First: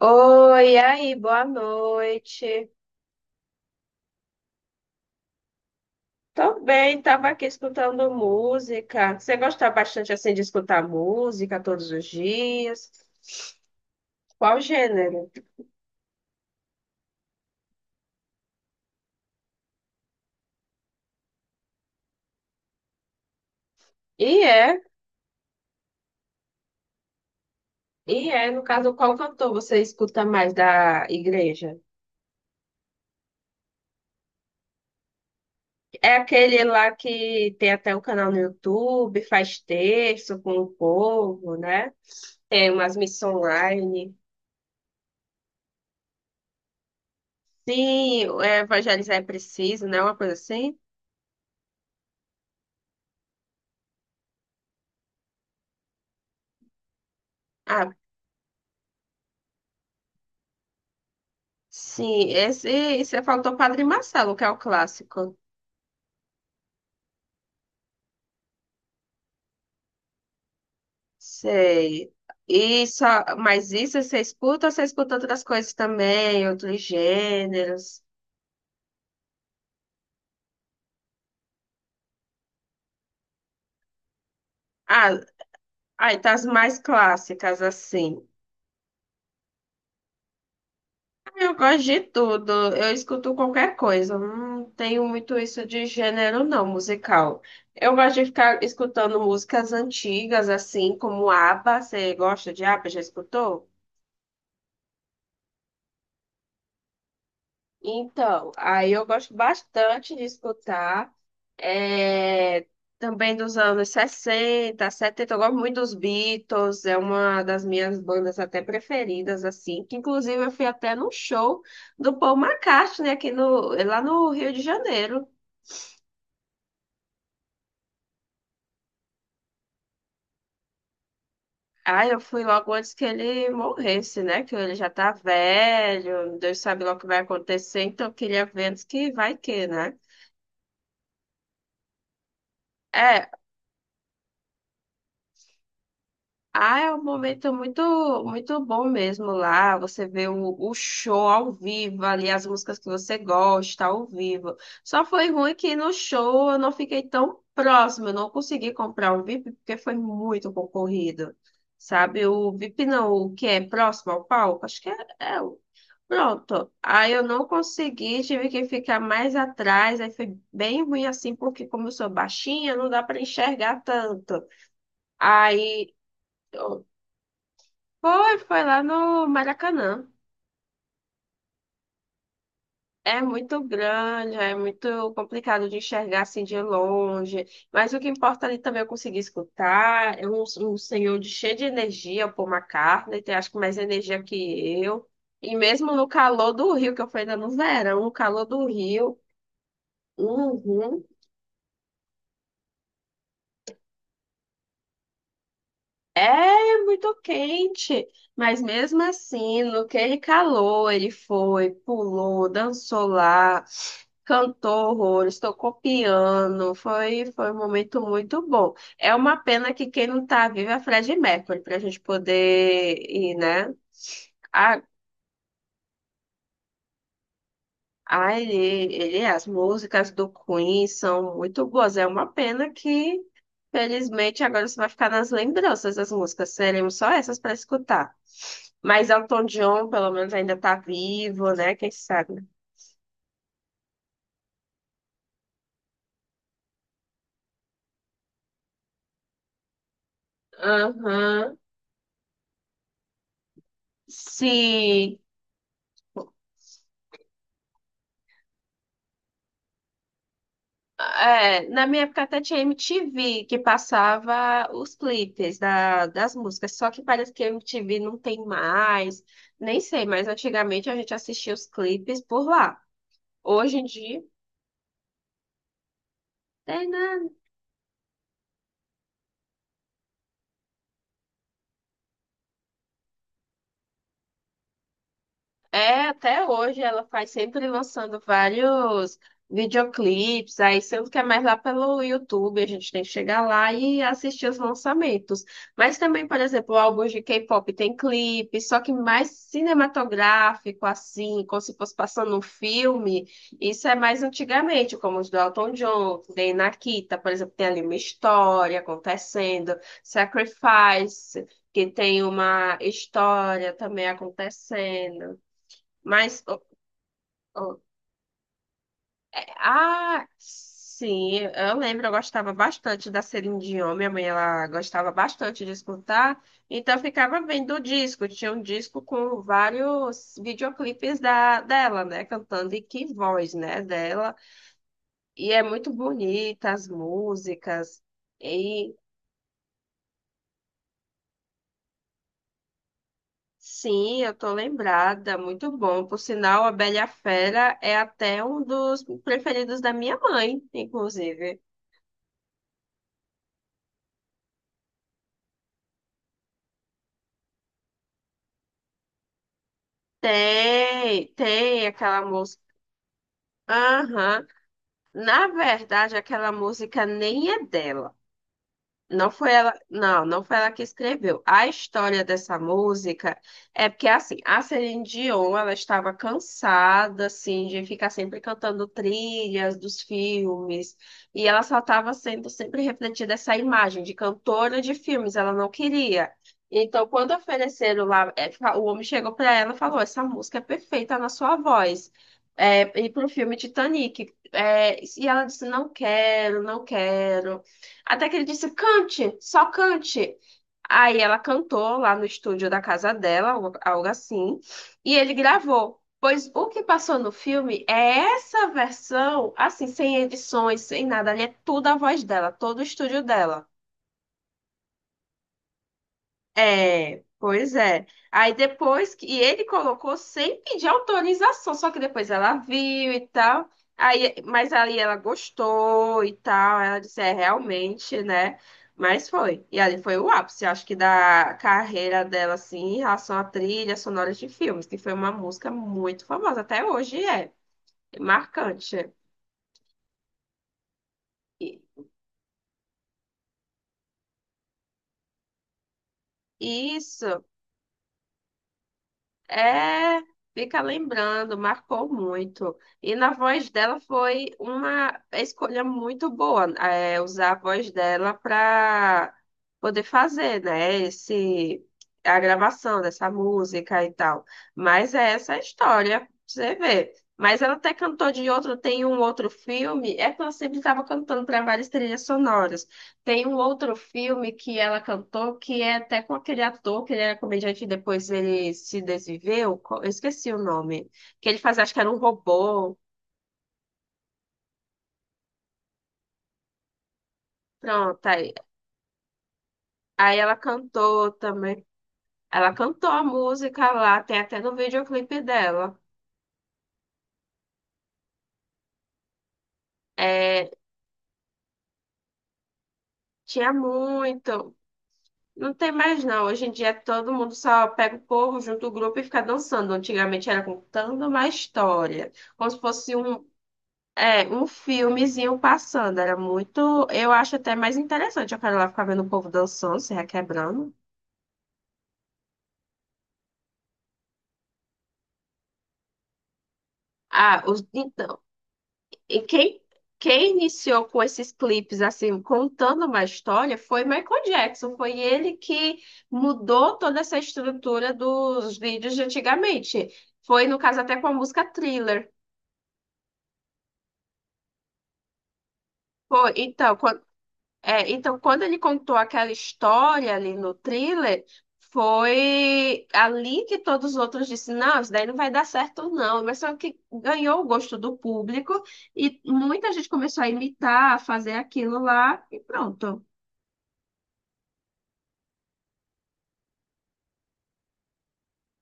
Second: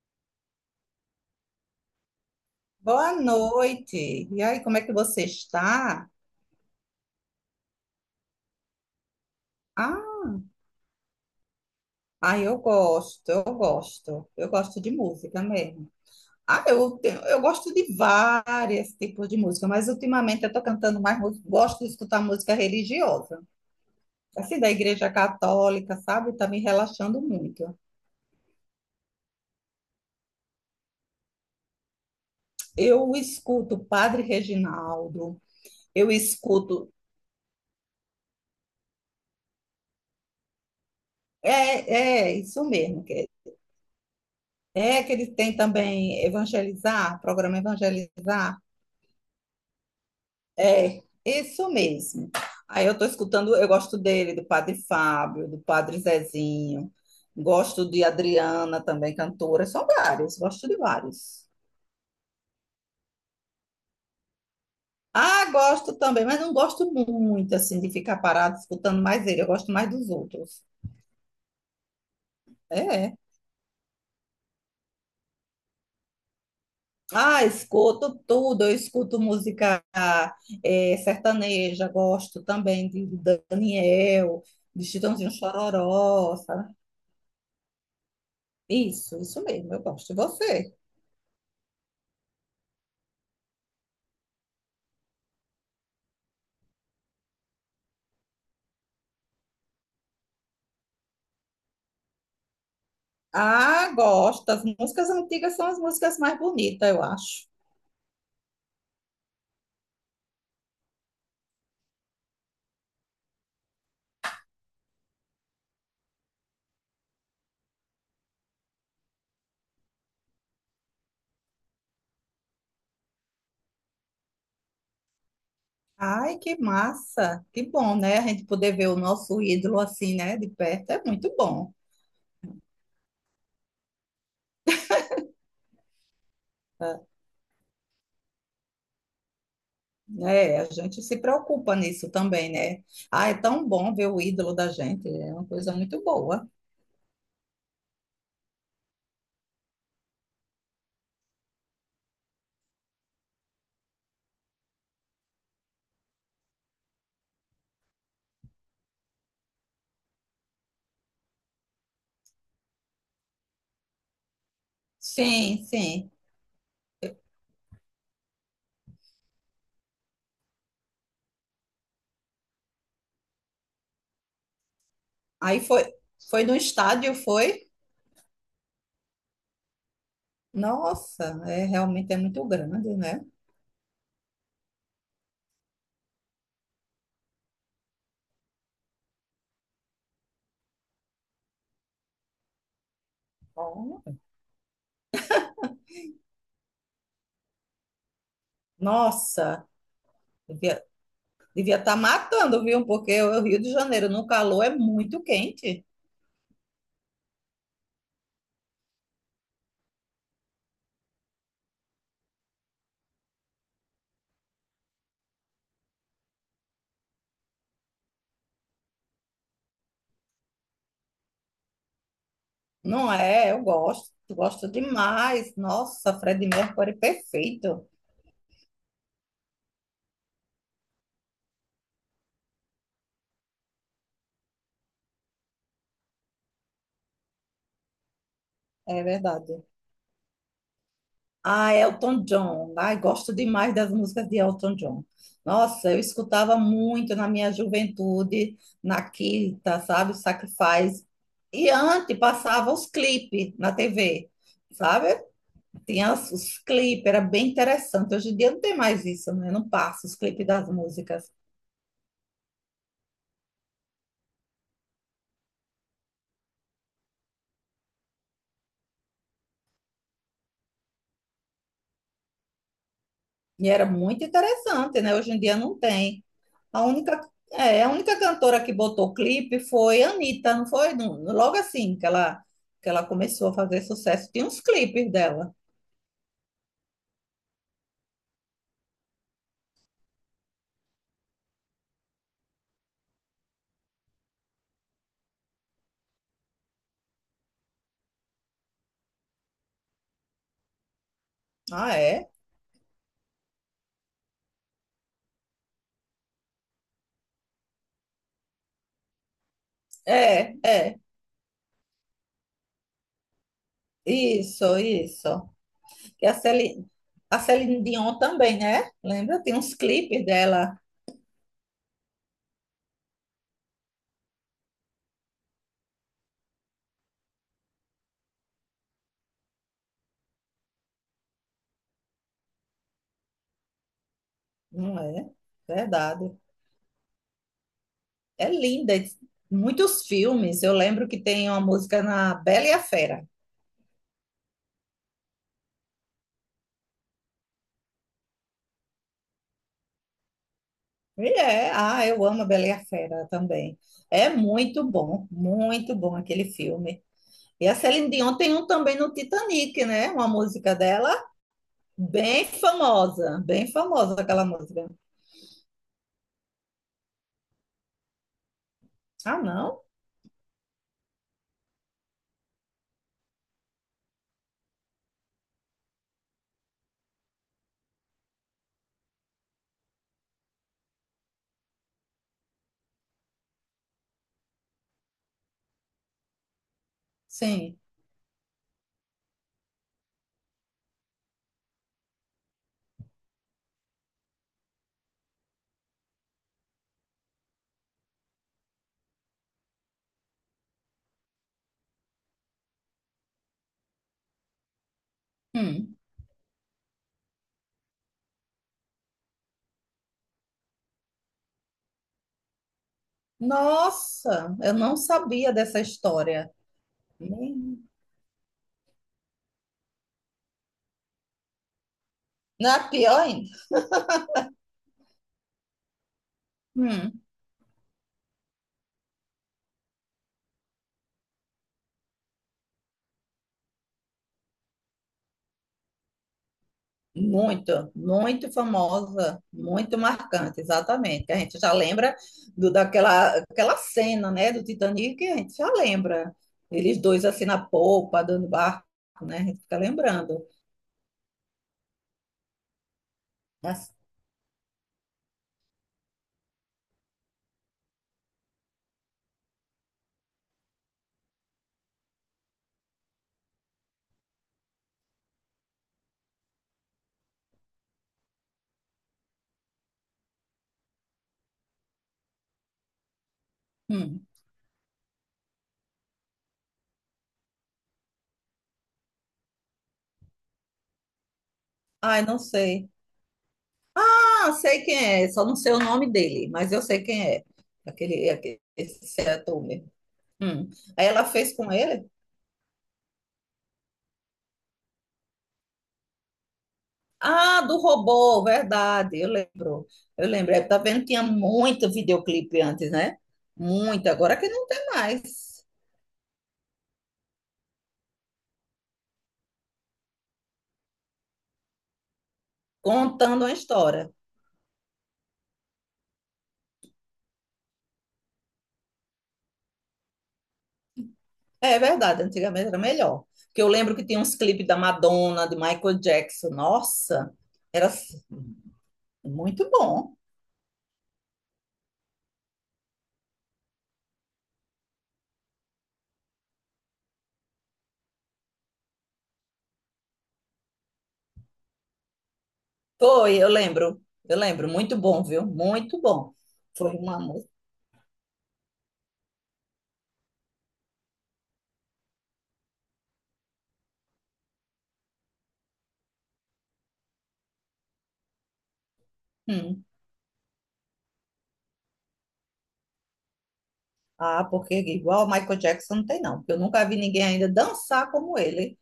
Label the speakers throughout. Speaker 1: Oi, e aí, boa noite.
Speaker 2: Boa noite. E aí, como é que você está?
Speaker 1: Tô bem, tava aqui escutando música. Você gosta bastante
Speaker 2: Ah,
Speaker 1: assim de escutar música todos os
Speaker 2: eu
Speaker 1: dias?
Speaker 2: gosto, eu gosto. Eu
Speaker 1: Qual
Speaker 2: gosto de
Speaker 1: gênero?
Speaker 2: música mesmo. Ah, eu gosto de vários tipos de música, mas ultimamente eu estou cantando mais música. Gosto de escutar música religiosa,
Speaker 1: E
Speaker 2: assim, da
Speaker 1: é,
Speaker 2: Igreja Católica, sabe? Está me relaxando muito.
Speaker 1: e é, no caso, qual cantor você escuta mais da igreja?
Speaker 2: Eu escuto Padre Reginaldo, eu
Speaker 1: É aquele
Speaker 2: escuto.
Speaker 1: lá que tem até um canal no YouTube, faz texto com o
Speaker 2: É,
Speaker 1: povo, né?
Speaker 2: é, isso
Speaker 1: Tem umas
Speaker 2: mesmo.
Speaker 1: missões online.
Speaker 2: É que ele tem também Evangelizar, programa
Speaker 1: Sim,
Speaker 2: Evangelizar.
Speaker 1: evangelizar é preciso, né? Uma coisa assim.
Speaker 2: É, isso mesmo. Aí eu tô escutando, eu gosto dele, do Padre Fábio, do Padre Zezinho, gosto
Speaker 1: Ah,
Speaker 2: de Adriana também, cantora, são vários, gosto de vários.
Speaker 1: sim, esse, você falou do Padre Marcelo, que é o clássico.
Speaker 2: Ah, gosto também, mas não gosto muito, assim, de ficar parado escutando mais ele, eu gosto mais dos outros.
Speaker 1: Sei.
Speaker 2: É.
Speaker 1: E
Speaker 2: é.
Speaker 1: só, mas isso você escuta ou você escuta outras coisas também, outros
Speaker 2: Ah,
Speaker 1: gêneros?
Speaker 2: escuto tudo, eu escuto música sertaneja, gosto também de Daniel, de
Speaker 1: Ah,
Speaker 2: Chitãozinho
Speaker 1: aí tá
Speaker 2: Chororó,
Speaker 1: as
Speaker 2: sabe?
Speaker 1: mais clássicas, assim.
Speaker 2: Isso mesmo, eu gosto. E você?
Speaker 1: Ah, eu gosto de tudo, eu escuto qualquer coisa. Eu não tenho muito isso de gênero, não, musical. Eu gosto de ficar escutando músicas antigas, assim, como ABBA. Você gosta de ABBA? Já escutou?
Speaker 2: Ah, gosto. As músicas antigas são as músicas mais bonitas, eu acho.
Speaker 1: Então, aí eu gosto bastante de escutar. É, também dos anos 60, 70, eu gosto muito dos Beatles, é uma das minhas bandas até preferidas, assim, que inclusive eu fui até no show do Paul McCartney aqui no, lá no Rio de Janeiro.
Speaker 2: Ai, que massa. Que bom, né? A gente poder ver o nosso ídolo assim, né, de perto é muito bom.
Speaker 1: Ah, eu fui logo antes que ele morresse, né? Que ele já tá velho, Deus sabe lá o
Speaker 2: Tá?
Speaker 1: que vai acontecer, então eu queria ver antes que vai que, né?
Speaker 2: Né? A gente se preocupa nisso também, né? Ah,
Speaker 1: É,
Speaker 2: é tão bom ver o ídolo da gente, é uma coisa muito boa.
Speaker 1: ah, é um momento muito, muito bom mesmo lá. Você vê o show ao vivo ali, as músicas que você gosta ao vivo. Só foi ruim que no show eu não fiquei tão próximo, eu não consegui comprar o VIP porque foi muito concorrido. Sabe, o VIP não, o que é próximo ao palco, acho que é, é o.
Speaker 2: Sim, sim.
Speaker 1: Pronto. Aí eu não consegui, tive que ficar mais atrás, aí foi bem ruim assim, porque como eu sou baixinha, não dá para enxergar tanto.
Speaker 2: Aí foi,
Speaker 1: Aí
Speaker 2: foi no estádio, foi?
Speaker 1: foi, foi lá no Maracanã.
Speaker 2: Nossa, é realmente é muito grande, né?
Speaker 1: É muito grande, é muito complicado de enxergar assim de longe. Mas o que importa ali também é eu consegui escutar. É um, um senhor de- cheio de energia, o Paul McCartney, tem acho que mais
Speaker 2: Ó.
Speaker 1: energia que eu. E mesmo no calor do Rio, que eu fui ainda no verão, no calor do Rio,
Speaker 2: Nossa,
Speaker 1: uhum.
Speaker 2: devia estar matando, viu? Porque o Rio de Janeiro no calor é muito quente.
Speaker 1: É, é muito quente, mas mesmo assim, no que ele calou, ele foi, pulou, dançou lá, cantou horrores, tocou piano, foi, foi um momento muito bom. É uma pena que quem não tá vivo é a Freddie Mercury, pra gente poder
Speaker 2: Não
Speaker 1: ir,
Speaker 2: é? Eu
Speaker 1: né?
Speaker 2: gosto, gosto
Speaker 1: Ah.
Speaker 2: demais. Nossa, Freddie Mercury perfeito.
Speaker 1: Ah, ele, as músicas do Queen são muito boas. É uma pena que, felizmente, agora você vai ficar nas lembranças das músicas. Teremos só essas para escutar.
Speaker 2: É
Speaker 1: Mas Elton
Speaker 2: verdade.
Speaker 1: John, pelo menos, ainda está vivo,
Speaker 2: Ah,
Speaker 1: né? Quem
Speaker 2: Elton
Speaker 1: sabe?
Speaker 2: John. Ai, gosto demais das músicas de Elton John. Nossa, eu escutava muito na minha juventude, na Quinta, sabe, o Sacrifice.
Speaker 1: Aham.
Speaker 2: E antes passava os clipes na TV, sabe?
Speaker 1: Sim.
Speaker 2: Tinha os clipes, era bem interessante. Hoje em dia não tem mais isso, né? Não passa os clipes das músicas.
Speaker 1: É, na minha época até tinha MTV que passava os clipes da- das músicas, só que parece que a MTV não tem mais, nem sei, mas antigamente a gente assistia os clipes por lá.
Speaker 2: E
Speaker 1: Hoje em
Speaker 2: era
Speaker 1: dia,
Speaker 2: muito interessante, né? Hoje em dia não tem. A
Speaker 1: tem,
Speaker 2: única,
Speaker 1: né?
Speaker 2: é, a única cantora que botou clipe foi Anitta, não foi? Logo assim que ela começou a fazer sucesso. Tinha uns clipes dela.
Speaker 1: É, até hoje ela faz sempre lançando vários videoclipes, aí sendo que é mais lá pelo YouTube, a gente tem que chegar lá e assistir os lançamentos. Mas também, por exemplo, álbuns de K-pop tem clipe, só que mais cinematográfico, assim, como se fosse
Speaker 2: Ah, é?
Speaker 1: passando um filme. Isso é mais antigamente, como os do Elton John, tem Nakita, por exemplo, tem ali uma história acontecendo,
Speaker 2: É, é.
Speaker 1: Sacrifice, que tem uma história também
Speaker 2: Isso, isso.
Speaker 1: acontecendo.
Speaker 2: E a
Speaker 1: Mas, oh,
Speaker 2: Celine, a
Speaker 1: oh,
Speaker 2: Celine Dion também, né? Lembra? Tem uns clipes
Speaker 1: ah,
Speaker 2: dela.
Speaker 1: sim, eu lembro, eu gostava bastante da Celine Dion, minha mãe, ela gostava bastante de escutar, então eu ficava vendo o disco, tinha um disco com vários videoclipes da, dela, né, cantando, e que voz, né, dela,
Speaker 2: Não é?
Speaker 1: e é muito
Speaker 2: Verdade.
Speaker 1: bonita as músicas,
Speaker 2: É
Speaker 1: e
Speaker 2: linda. Muitos filmes. Eu lembro que tem uma música na Bela e a Fera.
Speaker 1: sim, eu tô lembrada, muito bom, por sinal, a Bela e a Fera é até um dos preferidos da minha mãe,
Speaker 2: E
Speaker 1: inclusive.
Speaker 2: é, ah, eu amo a Bela e a Fera também. É muito bom aquele filme. E a Celine Dion tem um também no Titanic, né? Uma música dela
Speaker 1: Tem, tem aquela música.
Speaker 2: bem famosa aquela
Speaker 1: Aham.
Speaker 2: música.
Speaker 1: Na verdade, aquela música nem é dela. Não
Speaker 2: Ah,
Speaker 1: foi ela,
Speaker 2: não?
Speaker 1: não, não foi ela que escreveu. A história dessa música é porque assim, a Celine Dion, ela estava cansada assim de ficar sempre cantando trilhas dos filmes, e ela só estava sendo sempre refletida essa imagem de cantora de filmes, ela não queria. Então, quando
Speaker 2: Sim.
Speaker 1: ofereceram lá, é, o homem chegou para ela e falou: "Essa música é perfeita na sua voz." É, e para o filme Titanic. É, e ela disse: Não quero, não quero. Até que ele disse: cante, só cante. Aí ela cantou lá no estúdio da casa dela, algo assim, e ele
Speaker 2: Hum.
Speaker 1: gravou. Pois o que passou no filme é essa versão, assim, sem edições, sem nada, ali é tudo a voz dela, todo o estúdio dela.
Speaker 2: Nossa, eu não sabia dessa história.
Speaker 1: É, pois
Speaker 2: Hum.
Speaker 1: é. Aí depois que ele colocou sem pedir autorização, só que depois ela
Speaker 2: Não é
Speaker 1: viu
Speaker 2: pior
Speaker 1: e
Speaker 2: ainda.
Speaker 1: tal. Aí, mas aí ela gostou e tal. Ela disse,
Speaker 2: Hum.
Speaker 1: é realmente, né? Mas foi. E ali foi o ápice, acho que da carreira dela, assim, em relação à trilha sonora de filmes, que foi uma música muito famosa, até hoje é
Speaker 2: Muito, muito
Speaker 1: marcante.
Speaker 2: famosa, muito marcante, exatamente. Que a gente já
Speaker 1: E-
Speaker 2: lembra daquela aquela cena, né, do Titanic, que a gente já lembra. Eles dois
Speaker 1: Isso.
Speaker 2: assim na polpa, dando barco, né? A gente fica
Speaker 1: É,
Speaker 2: lembrando.
Speaker 1: fica lembrando, marcou muito. E na voz
Speaker 2: Mas,
Speaker 1: dela foi uma escolha muito boa, é, usar a voz dela para poder fazer, né, esse, a gravação dessa música e tal. Mas é essa a história, pra você vê. Mas ela até cantou de outro, tem um outro filme, é que ela sempre estava cantando para várias trilhas sonoras. Tem um outro
Speaker 2: hum,
Speaker 1: filme que ela cantou, que é até com aquele ator, que ele era comediante e depois ele se desviveu. Eu esqueci o nome. Que ele fazia, acho que era um
Speaker 2: ai, não sei.
Speaker 1: robô.
Speaker 2: Ah, sei quem é, só não sei o nome dele, mas eu sei quem é.
Speaker 1: Pronto,
Speaker 2: Aquele,
Speaker 1: aí,
Speaker 2: aquele esse ator mesmo.
Speaker 1: aí ela
Speaker 2: Hum. Aí ela
Speaker 1: cantou
Speaker 2: fez com
Speaker 1: também.
Speaker 2: ele.
Speaker 1: Ela cantou a música lá, tem até no videoclipe dela.
Speaker 2: Ah, do robô, verdade, eu lembro. Eu lembro. É,
Speaker 1: É,
Speaker 2: tá vendo? Tinha muito videoclipe antes, né?
Speaker 1: tinha
Speaker 2: Muito. Agora que não
Speaker 1: muito.
Speaker 2: tem mais.
Speaker 1: Não tem mais não. Hoje em dia todo mundo só pega o povo, junta o grupo e fica dançando. Antigamente era contando uma história, como se fosse um
Speaker 2: Contando uma história.
Speaker 1: é, um filmezinho passando, era muito. Eu acho até mais interessante. Eu quero lá ficar vendo o povo dançando, se requebrando.
Speaker 2: É verdade, antigamente era melhor. Porque eu lembro que tinha uns clipes da Madonna, de Michael Jackson. Nossa,
Speaker 1: Ah, os,
Speaker 2: era s-
Speaker 1: então, e
Speaker 2: muito
Speaker 1: quem,
Speaker 2: bom.
Speaker 1: quem iniciou com esses clipes, assim, contando uma história, foi Michael Jackson. Foi ele que mudou toda essa estrutura dos vídeos de antigamente. Foi, no caso, até com a música Thriller.
Speaker 2: Foi, eu lembro. Eu lembro. Muito bom, viu? Muito bom.
Speaker 1: Foi,
Speaker 2: Foi
Speaker 1: então,
Speaker 2: uma música.
Speaker 1: é, então, quando ele contou aquela história ali no thriller, foi ali que todos os outros disseram, não, isso daí não vai dar certo, não. Mas só que ganhou o gosto do público e
Speaker 2: Hum.
Speaker 1: muita gente começou a imitar, a fazer aquilo lá e pronto.
Speaker 2: Ah, porque igual Michael Jackson não tem, não. Porque eu nunca vi ninguém ainda dançar como ele.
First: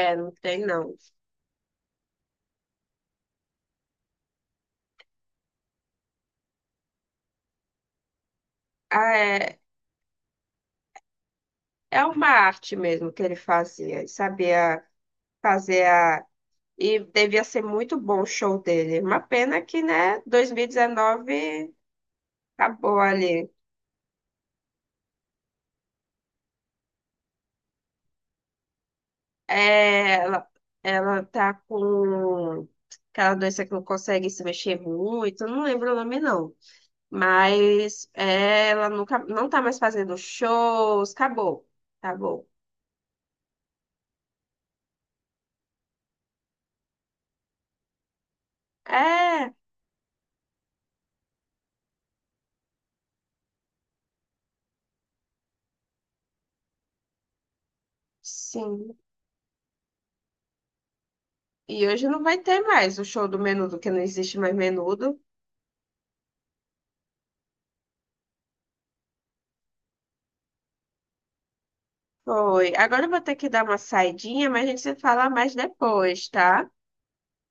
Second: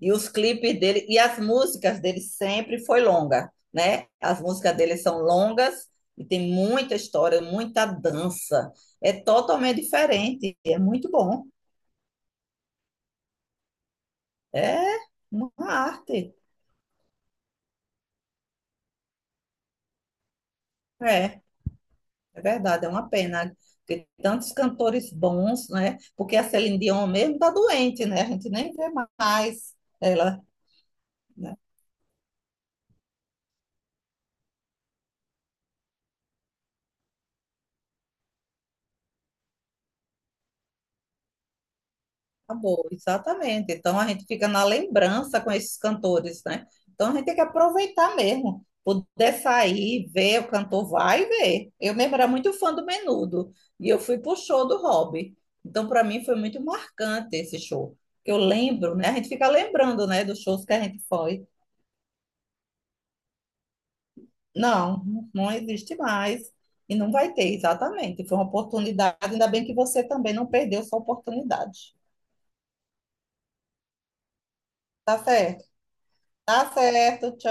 Speaker 2: E os
Speaker 1: não tem
Speaker 2: clipes
Speaker 1: não.
Speaker 2: dele e as músicas dele sempre foi longa, né? As músicas dele são longas e tem muita história, muita dança. É
Speaker 1: É,
Speaker 2: totalmente diferente, é muito bom.
Speaker 1: é uma arte mesmo que ele fazia, ele
Speaker 2: É
Speaker 1: sabia
Speaker 2: uma
Speaker 1: fazer a...
Speaker 2: arte.
Speaker 1: E devia ser muito bom o show dele. Uma pena que, né,
Speaker 2: É,
Speaker 1: 2019
Speaker 2: é verdade, é
Speaker 1: acabou
Speaker 2: uma
Speaker 1: ali.
Speaker 2: pena porque tantos cantores bons, né? Porque a Celine Dion mesmo tá doente, né? A gente nem vê mais
Speaker 1: É,
Speaker 2: ela,
Speaker 1: ela tá
Speaker 2: né?
Speaker 1: com aquela doença que não consegue se mexer muito, eu não lembro o nome não. Mas é, ela nunca, não tá mais fazendo shows, acabou, acabou.
Speaker 2: Acabou, exatamente. Então a gente fica na lembrança com esses cantores, né? Então a gente tem que aproveitar mesmo, poder
Speaker 1: É,
Speaker 2: sair, ver o cantor, vai ver. Eu mesmo era muito fã do Menudo e eu fui pro show do Robbie. Então para mim foi muito marcante esse show. Eu lembro,
Speaker 1: sim.
Speaker 2: né? A gente fica lembrando, né, dos shows que a gente foi.
Speaker 1: E hoje não vai ter mais o show do Menudo, que não existe mais
Speaker 2: Não,
Speaker 1: Menudo.
Speaker 2: não existe mais e não vai ter, exatamente. Foi uma oportunidade, ainda bem que você também não perdeu sua oportunidade.
Speaker 1: Foi. Agora eu vou ter que dar uma saidinha, mas a gente se
Speaker 2: Tá
Speaker 1: fala mais
Speaker 2: certo?
Speaker 1: depois, tá?
Speaker 2: Tá certo.